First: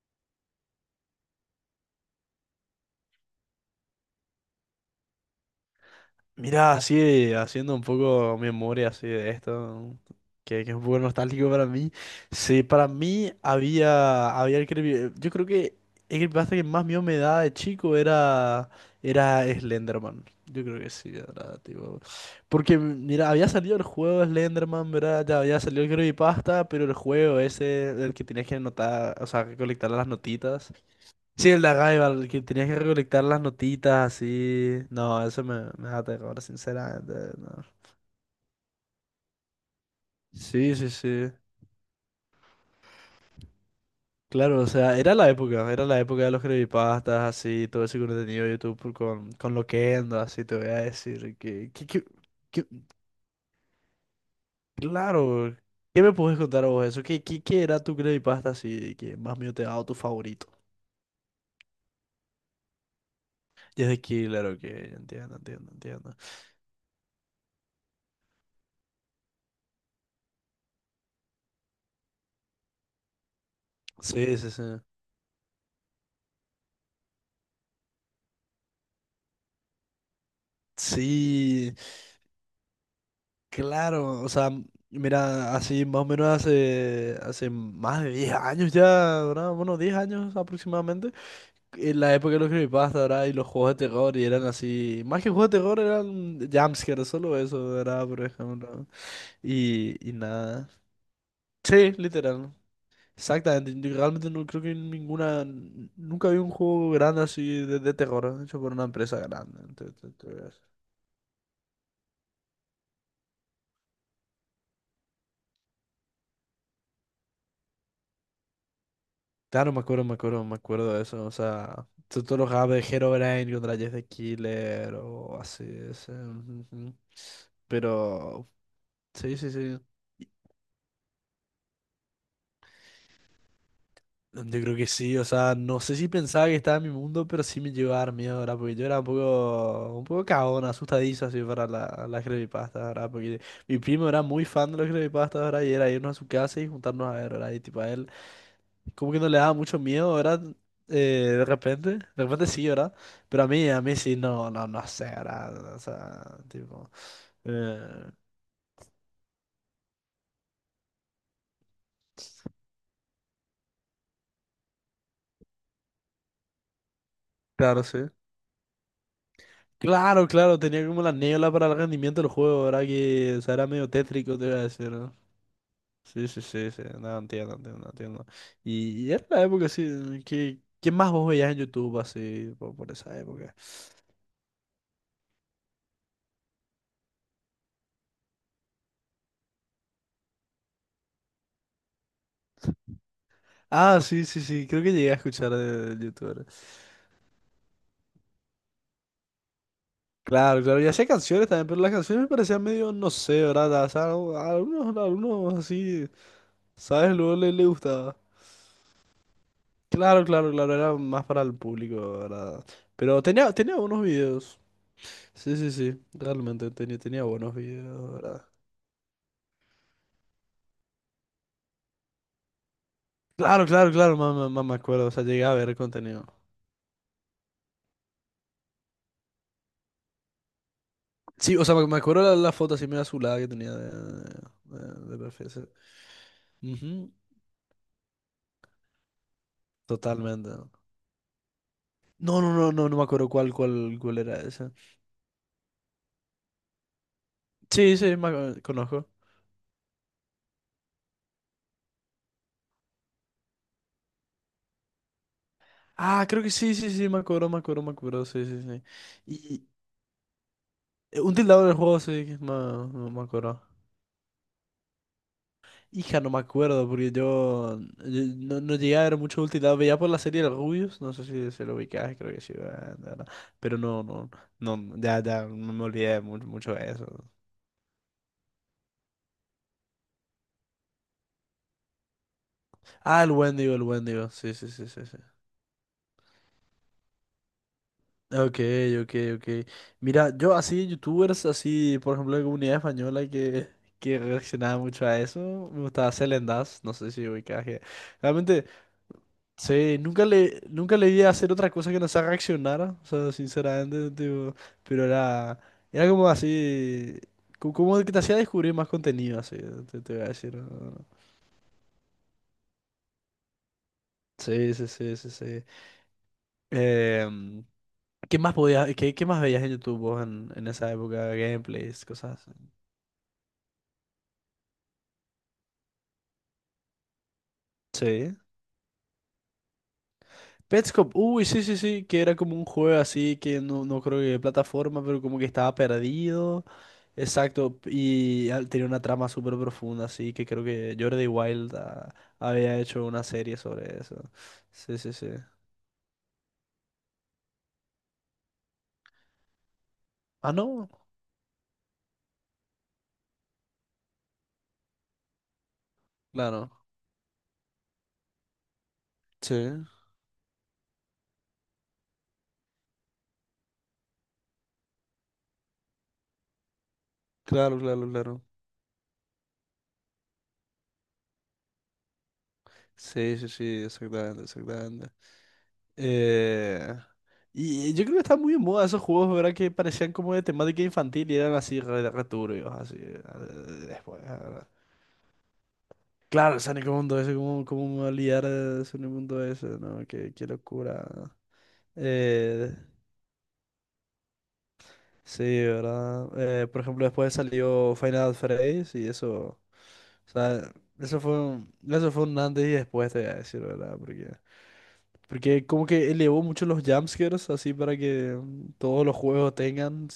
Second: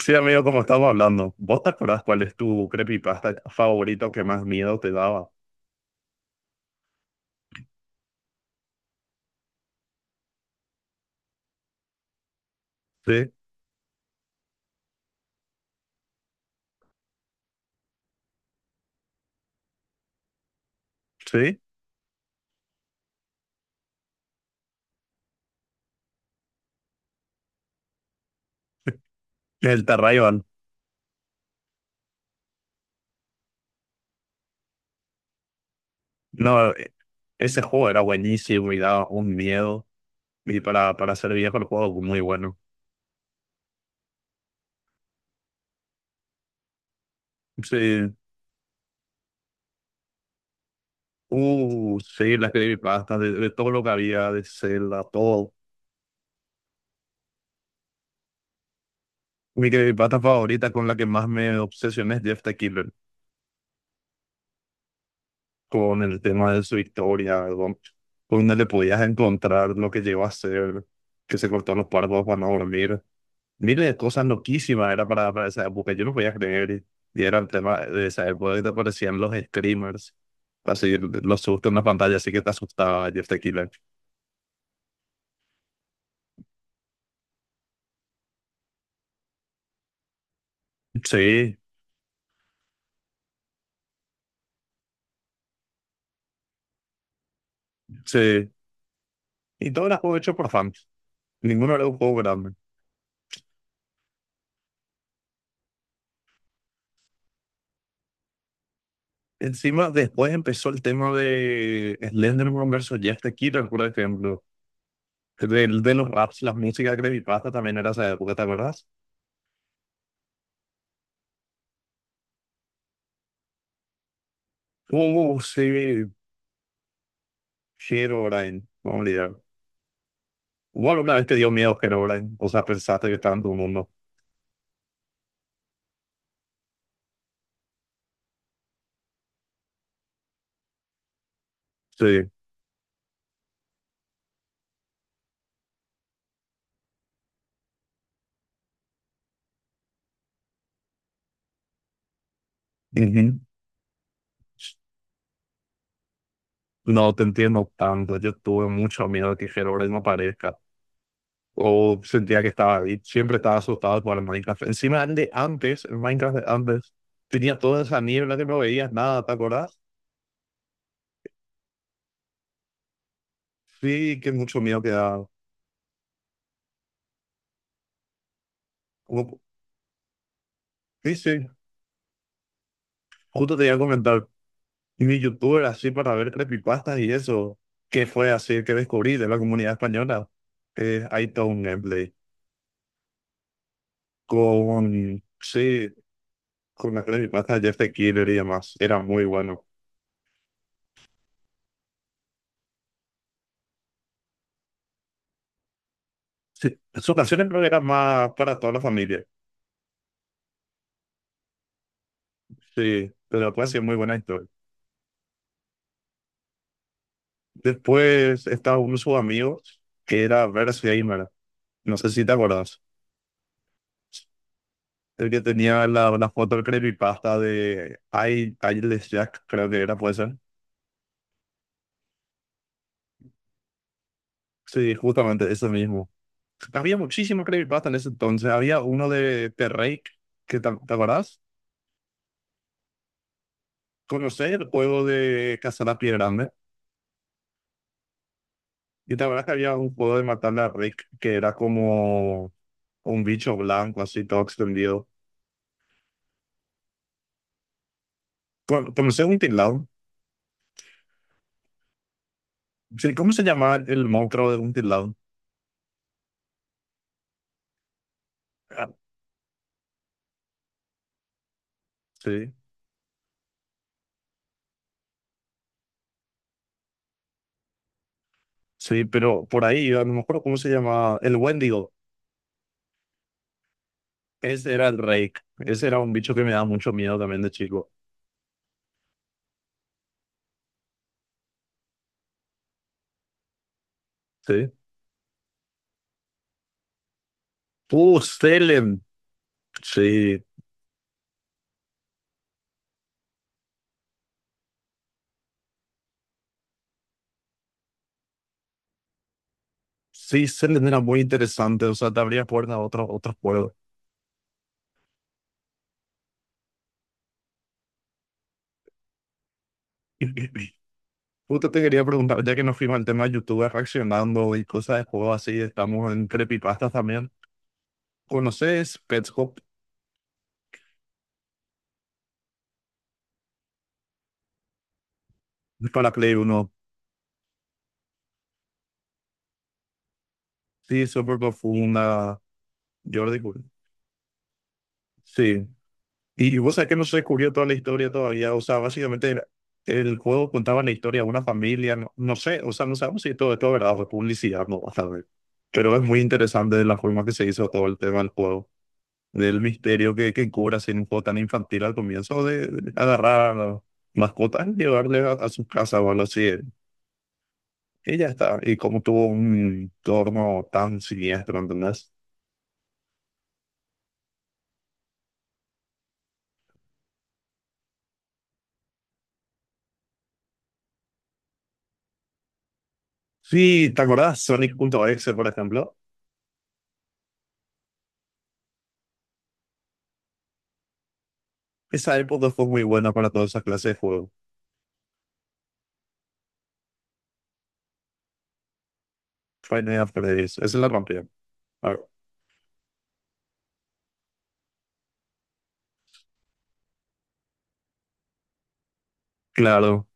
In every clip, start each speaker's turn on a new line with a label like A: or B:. A: Sí, amigo, como estamos hablando, ¿vos te acordás cuál es tu creepypasta favorito que más miedo te daba?
B: Mira, así haciendo un poco memoria así de esto, que es un poco nostálgico para mí. Sí, para
A: Sí,
B: mí había el yo creo que el creepypasta que más miedo me daba de chico era Slenderman. Yo creo que sí, era
A: sí,
B: tipo. Porque mira, había salido el juego de Slenderman, ¿verdad? Ya había salido el creepypasta, pero el juego ese, el que tenías que anotar, o sea, que
A: el
B: colectar las
A: Terrayon.
B: notitas. Sí, el de Arrival, que tenías que recolectar las notitas así. No, eso me da terror,
A: No,
B: sinceramente.
A: ese
B: No.
A: juego era buenísimo y daba un miedo. Y
B: Sí, sí,
A: para ser
B: sí.
A: viejo, el juego muy bueno.
B: Claro, o sea, era la época de los creepypastas, así,
A: Sí,
B: todo ese contenido de YouTube con Loquendo, así, te voy a decir.
A: sí, las
B: Que-
A: creepypastas, de todo lo que había, de Zelda, todo.
B: claro, ¿qué me puedes contar a vos de eso? Qué era tu creepypasta así, que más mío te ha
A: Mi
B: dado tu
A: creepypasta
B: favorito?
A: favorita con la que más me obsesioné es Jeff the Killer,
B: Y es de Killer. Ok, entiendo, entiendo,
A: con
B: entiendo.
A: el tema de su historia, ¿verdad? Donde le podías encontrar lo que llegó a ser, que se cortó los párpados para no dormir. Miles de cosas
B: Sí, sí, sí.
A: loquísimas era para esa época, yo no podía creer. Y era el tema de esa época que te aparecían los screamers, así los sustos
B: Sí.
A: en la pantalla, así que te asustaba Jeff the Killer.
B: Claro, o sea, mira, así más o menos hace más de 10 años ya, ¿verdad? Bueno, 10 años aproximadamente.
A: Sí,
B: En la época de los creepypasta, ¿verdad? Y los juegos de terror, y eran así, más que juegos de terror, eran jumpscares, solo eso, ¿verdad? Por
A: sí.
B: ejemplo.
A: Y todo
B: Y,
A: era
B: y
A: juego hecho por
B: nada.
A: fans. Ninguno era
B: Sí,
A: un juego grande.
B: literal. Exactamente, yo realmente no creo que ninguna, nunca vi un juego grande así de terror hecho por una empresa grande.
A: Encima,
B: Te
A: después
B: voy a decir.
A: empezó el tema de Slenderman versus Jeff the Killer, por ejemplo. De los raps, las músicas de Creepypasta también era esa época, ¿te acuerdas?
B: Claro, me acuerdo, me acuerdo, me acuerdo de eso. O sea, tú lo jugabas de Herobrine contra Jess the Killer o así.
A: Sí,
B: Ese, ujú, ujú. Pero,
A: Herobrine, no
B: sí,
A: olvidar.
B: sí, sí.
A: Hubo alguna vez te dio miedo Herobrine, o sea, pensaste que estaba en tu mundo.
B: Yo creo que sí, o sea, no sé si pensaba que estaba en mi mundo, pero sí me llegó a dar miedo, ¿verdad? Porque yo era un poco cagón, asustadizo así para las
A: Sí.
B: creepypastas, ¿verdad? Porque mi primo era muy fan de los creepypastas, ¿verdad? Y era irnos a su casa y juntarnos a ver, ¿verdad? Y tipo, a él como que no le daba mucho miedo, ¿verdad? Eh, de repente sí, ¿verdad?
A: Ujú.
B: Pero a mí sí, no, no, no sé, ¿verdad? O sea, tipo...
A: No te entiendo
B: eh,
A: tanto, yo tuve mucho miedo de que Herobrine no aparezca. O sentía que estaba ahí, siempre estaba asustado por el Minecraft. Encima de antes, el Minecraft de antes, tenía
B: Claro,
A: toda esa
B: sí.
A: niebla que no veías nada, ¿te acuerdas?
B: Claro, claro, tenía como la niebla para el rendimiento del juego, ¿verdad? Que, o sea, era medio
A: Sí, que
B: tétrico, te iba
A: mucho
B: a
A: miedo que
B: decir, ¿no?
A: daba.
B: Sí, sí, sí, sí, no, entiendo, entiendo, entiendo. Y era
A: Como-
B: la época, sí, ¿qué más
A: Sí,
B: vos
A: sí,
B: veías en YouTube así, por esa época?
A: justo te iba a comentar. Y de youtuber así para ver creepypastas y eso. ¿Qué fue así que descubrí de la comunidad española? Hay todo un gameplay
B: Ah, sí, sí, sí, creo que llegué a
A: con,
B: escuchar
A: sí,
B: de, YouTube.
A: con las creepypastas de Jeff the Killer y demás. Era muy bueno.
B: Claro, claro, y hacía canciones también, pero las canciones me parecían medio, no sé, ¿verdad? O sea, algunos así,
A: Sí, en sus
B: ¿sabes? Luego
A: canciones creo que
B: le
A: eran
B: gustaba.
A: más para toda la familia.
B: Claro, claro, claro, era más para el público, ¿verdad?
A: Sí,
B: Pero
A: pero
B: tenía,
A: puede
B: tenía
A: ser muy
B: buenos
A: buena historia.
B: videos. Sí, sí, sí, realmente tenía, tenía buenos videos, ¿verdad?
A: Después estaba uno de sus amigos que era Verse Gamer. No sé si te acuerdas.
B: Claro, claro, claro, más me acuerdo, o sea,
A: El que
B: llegué a ver el
A: tenía la,
B: contenido.
A: la foto del creepypasta de I, Jack, creo que era, puede ser.
B: Sí, o sea, me acuerdo la foto así medio azulada que tenía
A: Sí,
B: de, de
A: justamente
B: perfil. Sí.
A: ese mismo. Había
B: Ujú.
A: muchísimos creepypasta en ese entonces. Había uno de Terrake, que
B: Totalmente.
A: te, ¿te acordás?
B: No, no, no, no, no me acuerdo cuál era
A: Conocés el
B: esa.
A: juego de cazar a pie grande.
B: Sí, sí, conozco.
A: Y te acordás que había un juego de matarle a Rick, que era como un bicho blanco, así todo extendido.
B: Ah, creo que sí, sí, sí, me acuerdo, me acuerdo, me acuerdo, sí, sí, sí.
A: Conocés un
B: Y
A: tilao.
B: un tildado del juego, sí, que
A: Sí,
B: me
A: ¿cómo se
B: acuerdo.
A: llamaba el monstruo de un tilao?
B: Hija, no me acuerdo, porque yo no, no
A: Ah,
B: llegué a ver mucho un tildado. Veía por la serie de Rubius, no sé si se lo ubicás, creo que
A: sí,
B: sí, ah, no, no. Pero no, no, no, ya, ya, no me olvidé mucho, mucho de eso.
A: sí, pero por ahí, a lo mejor, ¿cómo se llamaba? El Wendigo.
B: Ah, el Wendigo, sí, sí,
A: Ese era
B: sí,
A: el
B: sí, sí.
A: Rake. Ese era un bicho que me daba mucho miedo también de chico.
B: Ok, ok, ok. Mira, yo así, youtubers, así, por ejemplo, de comunidad española que
A: Sí.
B: reaccionaba mucho a eso, me gustaba Selen Das, no sé si ubicás que... Realmente,
A: Salem.
B: sí, nunca
A: Sí,
B: le, nunca le vi hacer otra cosa que no sea reaccionar, o sea, sinceramente, tipo, pero era, era como así, como que te hacía descubrir más contenido, así, te voy a
A: sí,
B: decir.
A: se le era
B: ¿No?
A: muy interesante, o sea, te abría puertas a otros, otros juegos.
B: Sí, sí, sí, sí, sí. Em, ¿Qué más podías, qué más veías en YouTube vos en esa época?
A: Justo te
B: Gameplays,
A: quería preguntar,
B: cosas.
A: ya que nos fuimos al tema de YouTube reaccionando y cosas de juego así, estamos en creepypastas también.
B: Sí.
A: ¿Conoces Pets Hop
B: Petscop, uy, sí, sí, sí, que era como un juego así que no, no creo que de plataforma, pero como que estaba
A: para Play
B: perdido.
A: uno?
B: Exacto, y tenía una trama súper profunda, así que creo que
A: Sí,
B: Jordi
A: súper
B: Wild ah,
A: profunda,
B: había hecho una
A: Jordi.
B: serie
A: Cool.
B: sobre eso. Sí, sí, sí.
A: Sí, y vos sabés que no se descubrió toda la historia todavía, o sea, básicamente era, el juego
B: Ah,
A: contaba
B: no,
A: la historia de una familia, no, no sé, o sea, no sabemos si todo esto es verdad o es publicidad, no vas a ver. Pero es muy
B: claro.
A: interesante la forma que se hizo todo el tema del juego.
B: Sí,
A: Del misterio que cobra ser un juego tan infantil al comienzo de agarrar a las mascotas y llevarle a su casa o algo así.
B: claro, claro,
A: Y ya
B: claro.
A: está. Y como tuvo un entorno tan siniestro, ¿entendés?
B: Sí, sí, sí, exactamente, exactamente. Eh, y yo creo que están muy en moda esos juegos, ¿verdad? Que parecían como de temática infantil y eran así re, re turbios, así.
A: Sí, ¿te
B: Después,
A: acordás?
B: ¿verdad?
A: Sonic.exe, por ejemplo.
B: Claro, el Sonic Mundo ese, cómo, cómo me voy a liar de Sonic Mundo ese, ¿no? Qué, qué locura.
A: Esa época fue
B: Eh,
A: muy buena para todas esas clases de juegos.
B: sí, ¿verdad? Por ejemplo, después salió Final Fantasy y eso, o
A: Final Freddy's, esa
B: sea,
A: es la rompió. Ah,
B: eso fue un antes y después, te voy a decir, ¿verdad? Porque como que elevó mucho los jumpscares, así para que todos los juegos
A: claro.
B: tengan.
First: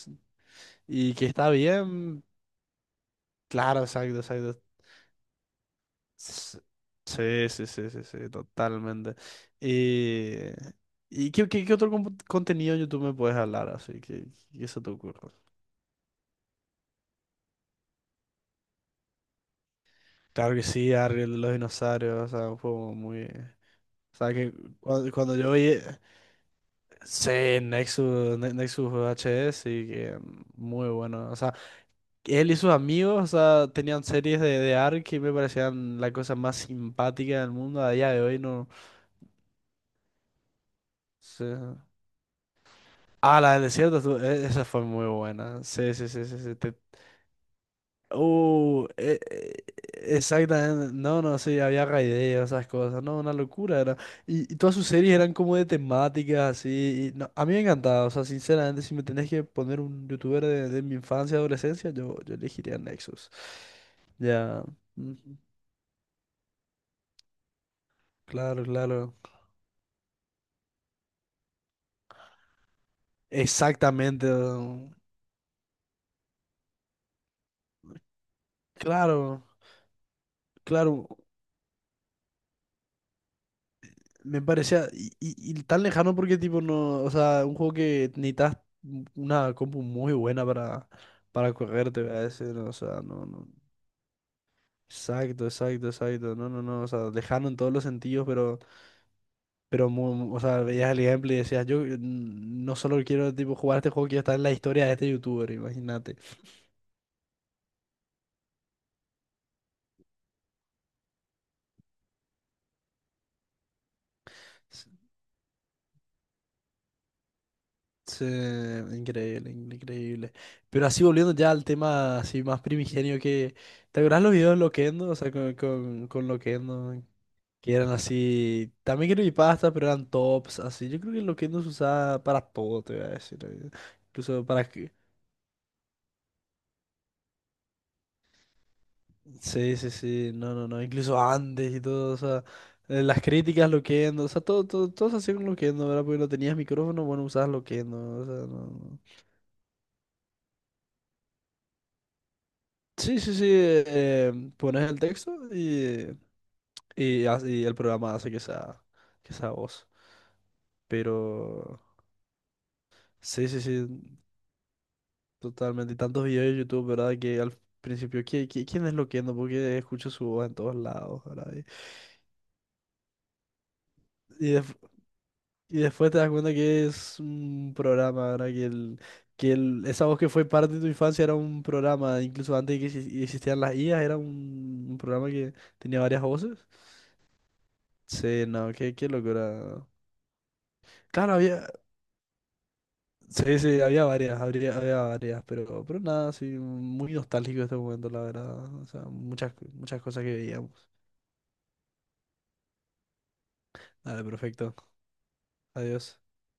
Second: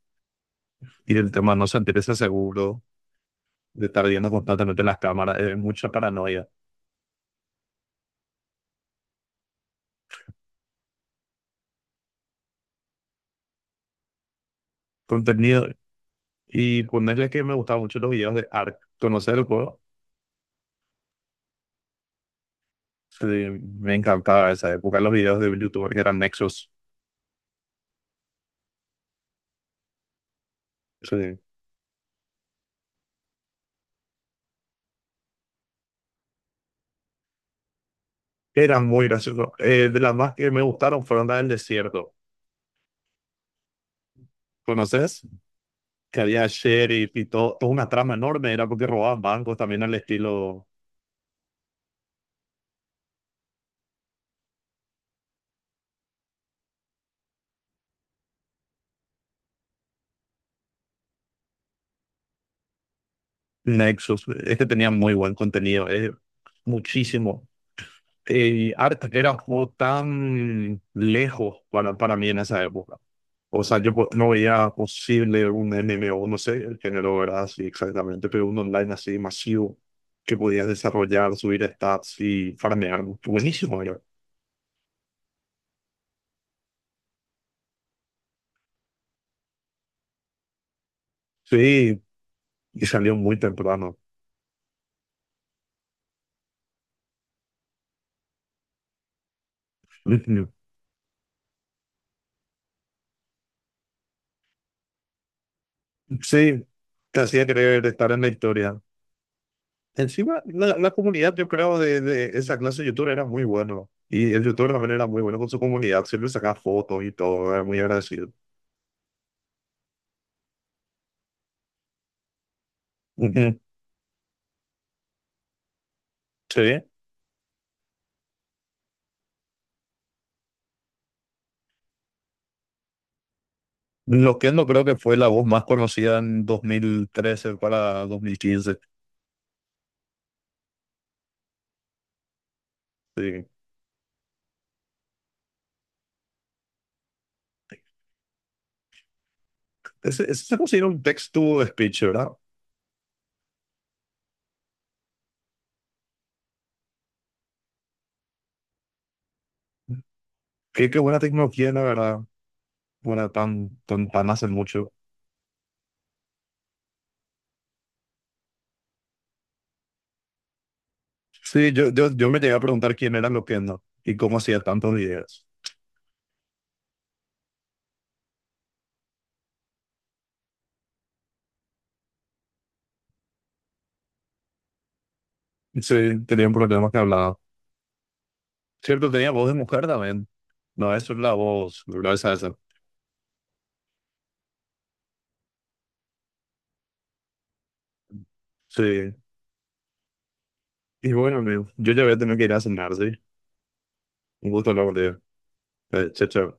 B: Y
A: Y
B: que
A: el
B: está
A: tema no se interesa
B: bien,
A: seguro,
B: claro,
A: de estar
B: exacto,
A: viendo
B: exacto.
A: constantemente las cámaras, es mucha paranoia.
B: S- Sí, sí, sí, sí, sí, totalmente. Y, ¿Y qué otro contenido en YouTube me puedes hablar? Así que, ¿qué se te ocurre?
A: Contenido. Y ponerle que me gustaban mucho los videos de Ark. ¿Conocer el juego?
B: Claro que sí, Ariel de los dinosaurios, o sea, un juego muy...
A: Sí, me
B: O sea,
A: encantaba
B: que
A: esa época, los
B: cuando
A: videos de
B: yo vi...
A: YouTube que eran Nexus.
B: Sí, Nexus, Nexus H S y que muy bueno. O
A: Sí,
B: sea, él y sus amigos, o sea, tenían series de ARK que me parecían la cosa más simpática del mundo. A día de hoy no...
A: eran muy graciosos. De las más que me gustaron fueron las
B: Sí.
A: del desierto.
B: Ah, la del desierto, esa fue muy
A: ¿Conoces?
B: buena. Sí, sí,
A: Que
B: sí, sí,
A: había
B: sí.
A: sheriff y todo, toda una trama enorme, era
B: Uh,
A: porque
B: e-
A: robaban bancos
B: e-
A: también al estilo
B: exactamente. No, no, sí, había raideos, esas cosas. No, una locura era. Y todas sus series eran como de temáticas, así. Y no, a mí me encantaba, o sea, sinceramente, si me tenés que poner un youtuber de mi infancia, adolescencia, yo elegiría Nexus.
A: Nexus.
B: Ya.
A: Este tenía muy
B: Ujú.
A: buen contenido, muchísimo. Eh,
B: Claro,
A: y Art
B: claro.
A: era un juego tan lejos para mí en esa época. O sea,
B: Exactamente.
A: no veía posible un MMO, no sé el género, ¿verdad? Sí, exactamente, pero un online así
B: Claro,
A: masivo que podías
B: claro.
A: desarrollar, subir stats y farmear. Buenísimo, era.
B: Me parecía y tan lejano porque tipo no, o sea, un juego que necesitas una compu muy buena para correrte,
A: Sí,
B: a ese, no o
A: y
B: sea,
A: salió
B: no,
A: muy
B: no.
A: temprano.
B: Exacto, exacto, exacto. No, no, no, o sea, lejano en todos los sentidos, pero o
A: Ujú.
B: sea, veías el ejemplo y decías, yo no solo quiero tipo jugar este juego, quiero estar en la historia de este youtuber, imagínate.
A: Sí, te hacía querer estar en la historia. Encima, la comunidad, yo creo, de esa clase de youtuber era muy bueno. Y el youtuber
B: S-
A: también era muy bueno con su comunidad, siempre sacaba fotos y todo, era muy agradecido.
B: Increíble, increíble. Pero así volviendo ya al tema así más primigenio que
A: Ujú.
B: ¿te acuerdas los videos de Loquendo? O sea, con
A: Sí.
B: Loquendo. Que eran así, también creepypasta, pero eran tops, así. Yo creo que lo que nos usaba para todo, te voy a decir. Incluso
A: Loquendo
B: para
A: creo
B: que...
A: que fue la voz más conocida en 2013 para 2015.
B: Sí, sí, sí, no, no, no, incluso antes y todo, o sea, las
A: Sí.
B: críticas Loquendo, o sea, todo, todo, todo se hacía con Loquendo, ¿verdad? Porque no tenías micrófono, bueno, usabas Loquendo, o sea, no. No.
A: Ese se considera un text-to-speech, ¿verdad?
B: Sí, sí, sí, pones el texto y, y el programa hace que sea voz.
A: Qué, qué
B: Pero,
A: buena tecnología, la verdad. Bueno,
B: sí, sí,
A: tan,
B: sí.
A: tan, tan hace mucho.
B: Totalmente, y tantos videos de YouTube, ¿verdad? Que al principio, quién es Loquendo? Porque escucho su voz en todos lados, ¿verdad?
A: Sí, yo me llegué a preguntar quién era Loquendo y cómo
B: Y,
A: hacía tantos videos.
B: y después te das cuenta que es un programa, ¿verdad? Que, que el, esa voz que fue parte de tu infancia era un programa, incluso antes de que existieran las IAs, era un programa que tenía
A: Sí,
B: varias
A: tenía un
B: voces.
A: problema que hablaba.
B: Sí, no, qué, qué
A: Cierto, tenía voz de mujer
B: locura.
A: también. No, eso es la
B: Claro, había,
A: voz, ¿verdad? Esa, esa.
B: sí, sí, había varias, había, varias, pero nada, sí, muy nostálgico este momento, la verdad. O sea,
A: Sí.
B: muchas, muchas cosas que veíamos.
A: Y bueno, amigo, yo ya voy a tener que ir a cenar, ¿sí?
B: Dale,
A: Un gusto
B: perfecto.
A: hablar contigo.
B: Adiós.
A: Chao, chao.